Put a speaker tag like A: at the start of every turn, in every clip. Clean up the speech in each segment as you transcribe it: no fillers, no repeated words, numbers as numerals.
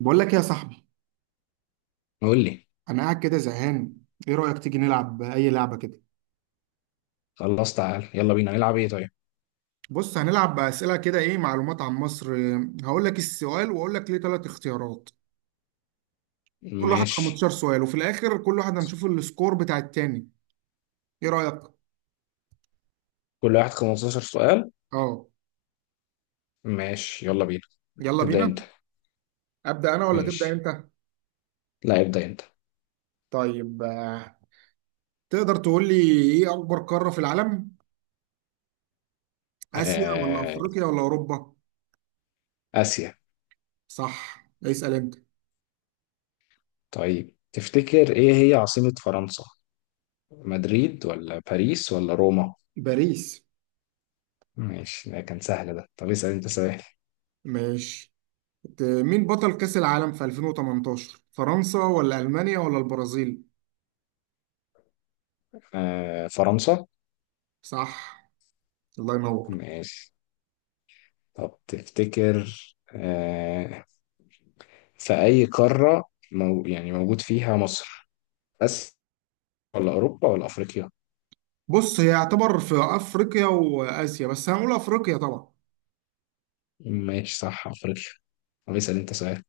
A: بقول لك يا صاحبي،
B: قول لي.
A: انا قاعد كده زهقان. ايه رايك تيجي نلعب اي لعبه كده؟
B: خلاص تعال يلا بينا نلعب ايه طيب؟
A: بص هنلعب اسئله كده، ايه معلومات عن مصر. هقول لك السؤال واقول لك ليه ثلاث اختيارات، كل واحد
B: ماشي،
A: 15 سؤال، وفي الاخر كل واحد هنشوف السكور بتاع التاني. ايه رايك؟
B: كل واحد 15 سؤال.
A: اه.
B: ماشي يلا بينا.
A: يلا
B: ابدأ انت.
A: بينا. ابدا انا ولا تبدا
B: ماشي،
A: انت؟
B: لا ابدأ انت.
A: طيب تقدر تقول لي ايه اكبر قاره في العالم؟ اسيا ولا
B: آه...
A: افريقيا ولا اوروبا؟
B: آسيا.
A: صح، اسال انت.
B: طيب، تفتكر ايه هي عاصمة فرنسا؟ مدريد ولا باريس ولا روما؟
A: باريس.
B: ماشي، ده كان سهل ده. طب اسأل انت سؤال.
A: ماشي. مين بطل كأس العالم في 2018؟ فرنسا ولا ألمانيا ولا البرازيل؟
B: فرنسا.
A: صح، الله ينور.
B: ماشي. طب تفتكر آه... في أي قارة يعني موجود فيها مصر بس، ولا أوروبا ولا أفريقيا؟
A: بص، هي يعتبر في أفريقيا وآسيا، بس هنقول أفريقيا طبعا.
B: ماشي، صح، افريقيا. طب اسال انت سؤال.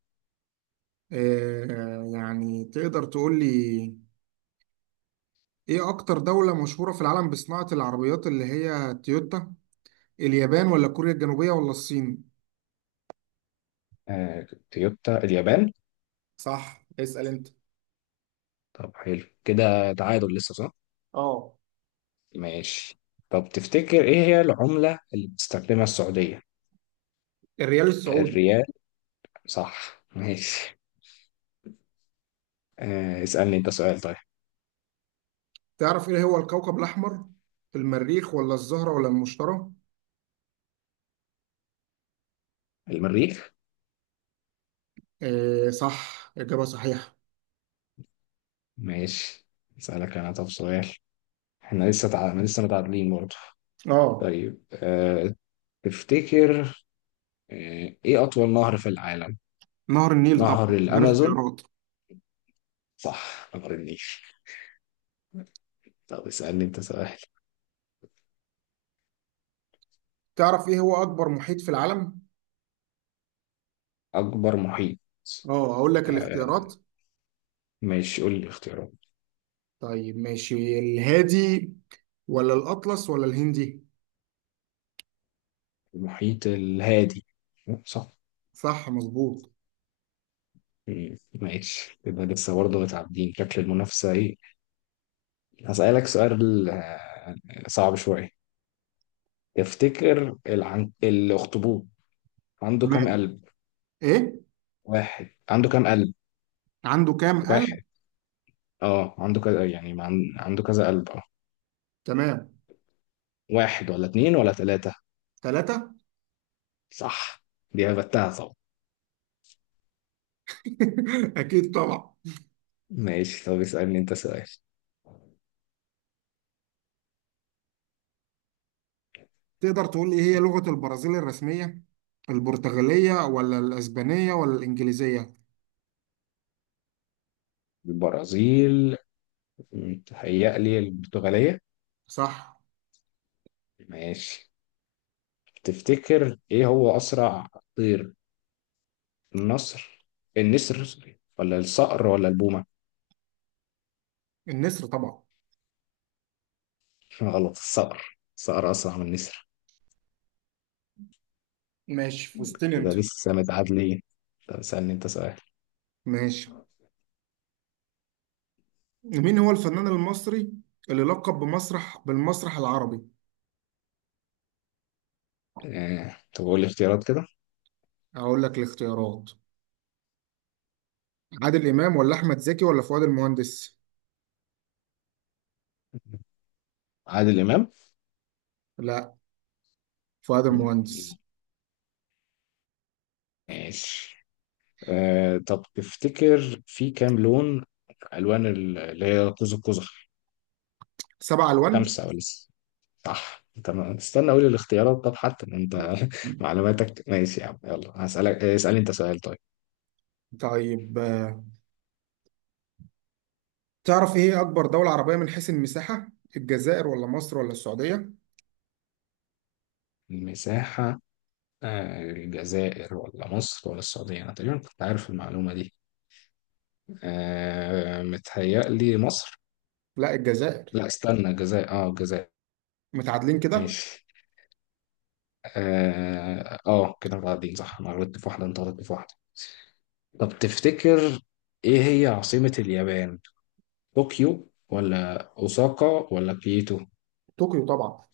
A: آه، يعني تقدر تقول لي إيه أكتر دولة مشهورة في العالم بصناعة العربيات اللي هي تويوتا؟ اليابان ولا كوريا الجنوبية ولا الصين؟
B: تويوتا اليابان.
A: صح، اسأل أنت.
B: طب حلو كده، تعادل لسه صح؟
A: اه.
B: ماشي. طب تفتكر ايه هي العملة اللي بتستخدمها السعودية؟
A: الريال السعودي.
B: الريال. صح. ماشي. اسألني انت سؤال طيب.
A: تعرف إيه هو الكوكب الأحمر؟ المريخ ولا الزهرة ولا المشتري؟
B: المريخ.
A: آه صح، إجابة صحيحة.
B: ماشي. اسألك انا طب سؤال. احنا لسه متعادلين برضه.
A: اه.
B: طيب تفتكر ايه اطول نهر في العالم؟
A: نهر النيل طبعا،
B: نهر
A: غير
B: الامازون.
A: اختيارات.
B: صح، نهر النيل. طب اسألني انت سؤال.
A: تعرف ايه هو اكبر محيط في العالم؟
B: أكبر محيط.
A: اه هقول لك
B: آه،
A: الاختيارات.
B: ماشي، قول لي اختيارات.
A: طيب ماشي، الهادي ولا الاطلس ولا الهندي؟
B: المحيط الهادي. صح.
A: صح مظبوط.
B: ماشي، يبقى لسه برضه متعدين. شكل المنافسة إيه؟ هسألك سؤال. صعب شوية. تفتكر الأخطبوط عنده كام
A: تمام.
B: قلب؟
A: ايه؟
B: واحد عنده كام قلب؟
A: عنده كام قلب؟
B: واحد. اه عنده كذا يعني ما عن... عنده كذا قلب اه.
A: تمام.
B: واحد ولا اتنين ولا تلاتة؟
A: ثلاثة.
B: صح. دي هبتها طبعا.
A: اكيد طبعا.
B: ماشي، طب اسألني انت سؤال.
A: تقدر تقول لي إيه هي لغة البرازيل الرسمية؟ البرتغالية ولا الاسبانية ولا الانجليزية؟
B: البرازيل، متهيألي البرتغالية.
A: صح.
B: ماشي. تفتكر ايه هو اسرع طير؟ النصر النسر، سوري، ولا الصقر ولا البومة؟
A: النسر طبعا.
B: غلط، الصقر، الصقر اسرع من النسر.
A: ماشي فزتني
B: كده
A: انت.
B: لسه متعادلين. طب اسألني انت سؤال.
A: ماشي. مين هو الفنان المصري اللي لقب بمسرح بالمسرح العربي؟
B: طب قول لي اختيارات كده.
A: هقول لك الاختيارات. عادل إمام ولا أحمد زكي ولا فؤاد المهندس؟
B: عادل امام.
A: لا، فؤاد المهندس.
B: ماشي. طب تفتكر في كام لون، الوان اللي هي قوس قزح؟
A: سبعة ألوان؟
B: خمسة ولا... صح. طب ما استنى اقول الاختيارات. طب حتى إن انت معلوماتك ماشي يا عم. يلا هسألك، اسألني انت سؤال طيب.
A: طيب تعرف إيه أكبر دولة عربية من حيث المساحة؟ الجزائر ولا مصر ولا السعودية؟
B: المساحة. الجزائر ولا مصر ولا السعودية، أنا تقريبا كنت عارف المعلومة دي. متهيألي مصر.
A: لا، الجزائر.
B: لا استنى، الجزائر، اه الجزائر.
A: متعادلين كده؟
B: ماشي. اه كده متعادلين صح. أنا غلطت في واحدة، أنت غلطت في واحدة. طب تفتكر إيه هي عاصمة اليابان؟ طوكيو ولا أوساكا ولا كيوتو؟
A: طوكيو طبعا.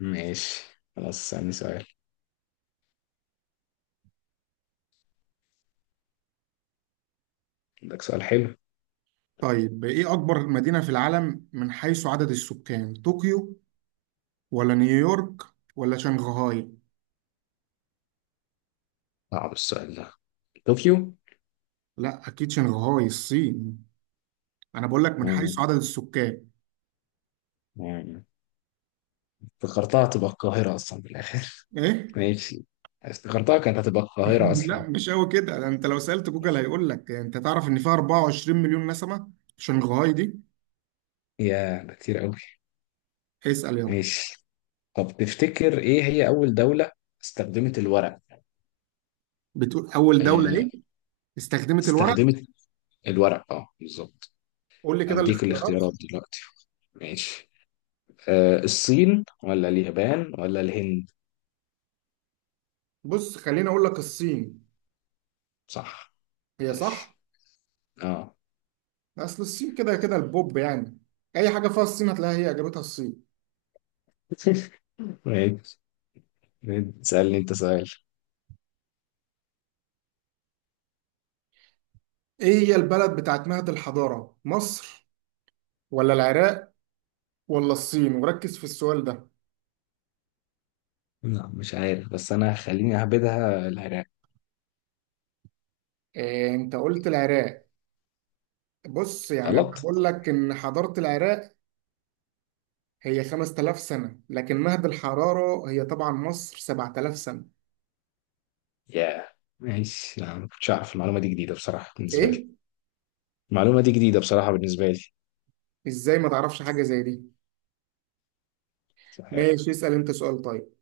B: ماشي، خلاص ثاني سؤال. عندك سؤال حلو؟
A: طيب إيه أكبر مدينة في العالم من حيث عدد السكان؟ طوكيو ولا نيويورك ولا شنغهاي؟
B: صعب السؤال ده. طوكيو.
A: لا أكيد شنغهاي الصين. انا بقول لك من حيث
B: مم.
A: عدد السكان.
B: يعني افتكرتها تبقى القاهرة أصلا في الآخر.
A: ايه.
B: ماشي، افتكرتها كانت هتبقى القاهرة أصلا.
A: لا مش قوي كده، ده انت لو سألت جوجل هيقول لك. يعني انت تعرف ان فيها 24 مليون نسمة شنغهاي دي.
B: يا ده كتير أوي.
A: اسأل يلا.
B: ماشي. طب تفتكر إيه هي أول دولة استخدمت الورق؟
A: بتقول اول دولة
B: آه،
A: ايه؟ استخدمت الورق.
B: استخدمت الورق أه، بالظبط.
A: قول لي كده
B: أديك
A: الاختيارات.
B: الاختيارات دلوقتي. ماشي. الصين ولا اليابان ولا الهند؟
A: بص خليني اقول لك الصين.
B: صح.
A: هي صح.
B: ماشي. أه.
A: اصل الصين كده كده البوب يعني، اي حاجة فيها الصين هتلاقيها هي اجابتها الصين.
B: ماشي، تسألني أنت سؤال.
A: ايه هي البلد بتاعت مهد الحضارة؟ مصر ولا العراق ولا الصين؟ وركز في السؤال ده.
B: لا مش عارف، بس انا خليني اهبدها العراق.
A: إيه انت قلت العراق؟ بص يعني انا
B: غلط.
A: بقول لك ان حضاره العراق هي 5000 سنه، لكن مهد الحراره هي طبعا مصر، 7000 سنه.
B: ياه. ماشي. لا ما كنتش اعرف المعلومه دي، جديده بصراحه بالنسبه لي.
A: ايه.
B: المعلومه دي جديده بصراحه بالنسبه لي.
A: ازاي ما تعرفش حاجه زي دي؟
B: مش عارف.
A: ماشي اسال انت سؤال طيب.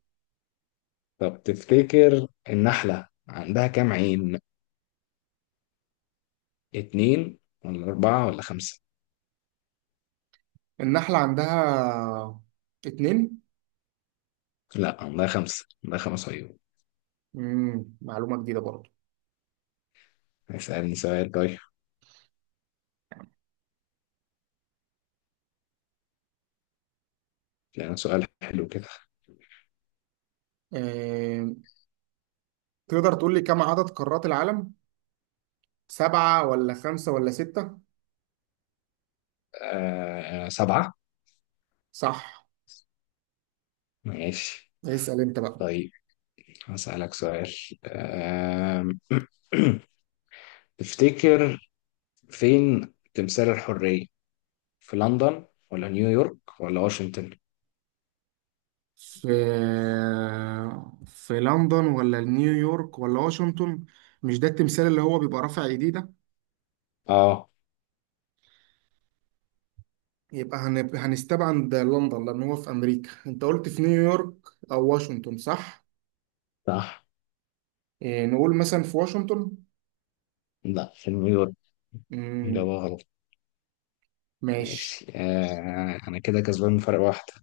B: طب تفتكر النحله عندها كام عين؟ اتنين ولا اربعه ولا خمسه؟
A: النحله عندها اتنين.
B: لا، عندها خمسه، عندها خمس عيون.
A: مم. معلومه جديده برضه.
B: اسالني سؤال طيب، يعني سؤال حلو كده.
A: آه. تقدر تقول لي كم عدد قارات العالم؟ سبعه ولا خمسه ولا سته؟
B: سبعه.
A: صح.
B: ماشي.
A: اسال انت بقى.
B: طيب هسألك سؤال. آم، تفتكر فين تمثال الحرية؟ في لندن ولا نيويورك ولا واشنطن؟
A: في في لندن ولا نيويورك ولا واشنطن؟ مش ده التمثال اللي هو بيبقى رافع ايديه ده؟
B: اه،
A: يبقى هنستبعد لندن لان هو في امريكا. انت قلت في نيويورك او واشنطن، صح؟
B: صح،
A: إيه نقول مثلا في واشنطن.
B: لا، في نيويورك.
A: امم.
B: إجابة غلط.
A: ماشي.
B: ماشي، أنا كده كسبان فرق واحدة.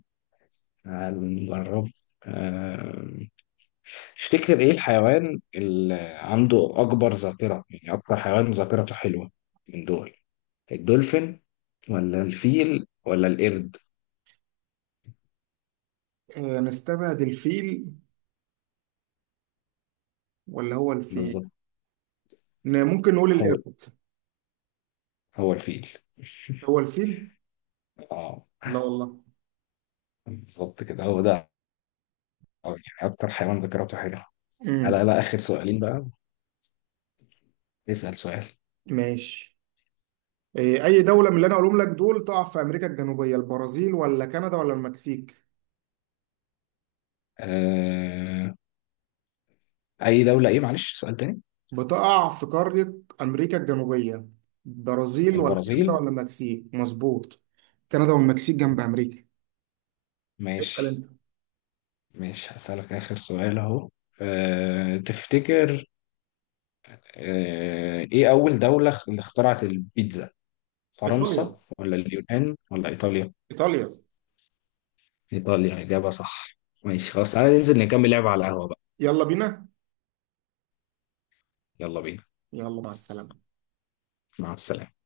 B: هنجرب. آه تفتكر إيه الحيوان اللي عنده أكبر ذاكرة، يعني أكتر حيوان ذاكرته حلوة من دول؟ الدولفين ولا الفيل ولا القرد؟
A: إيه نستبعد الفيل ولا هو الفيل؟
B: بالظبط،
A: ممكن نقول
B: هو
A: القرد.
B: هو الفيل.
A: هو الفيل؟
B: اه،
A: لا والله.
B: بالظبط كده، هو ده. آه، يعني أكتر حيوان ذاكرته حلوة. على
A: امم.
B: لا، آخر سؤالين بقى. اسأل سؤال.
A: ماشي. إيه اي دولة من اللي انا هقولهم لك دول تقع في امريكا الجنوبية؟ البرازيل ولا كندا ولا المكسيك؟
B: آه... أي دولة إيه، معلش، سؤال تاني.
A: بتقع في قارة أمريكا الجنوبية، برازيل ولا كندا
B: البرازيل.
A: ولا المكسيك، مظبوط. كندا والمكسيك جنب أمريكا. اسأل
B: ماشي.
A: أنت.
B: ماشي هسألك آخر سؤال أهو. تفتكر إيه أول دولة اللي اخترعت البيتزا؟
A: إيطاليا.
B: فرنسا ولا اليونان ولا إيطاليا؟
A: إيطاليا.
B: إيطاليا، إجابة صح. ماشي، خلاص، تعالى ننزل نكمل لعبة على القهوة بقى.
A: يلا بينا.
B: يلا بينا.
A: يلا مع السلامة.
B: مع السلامة.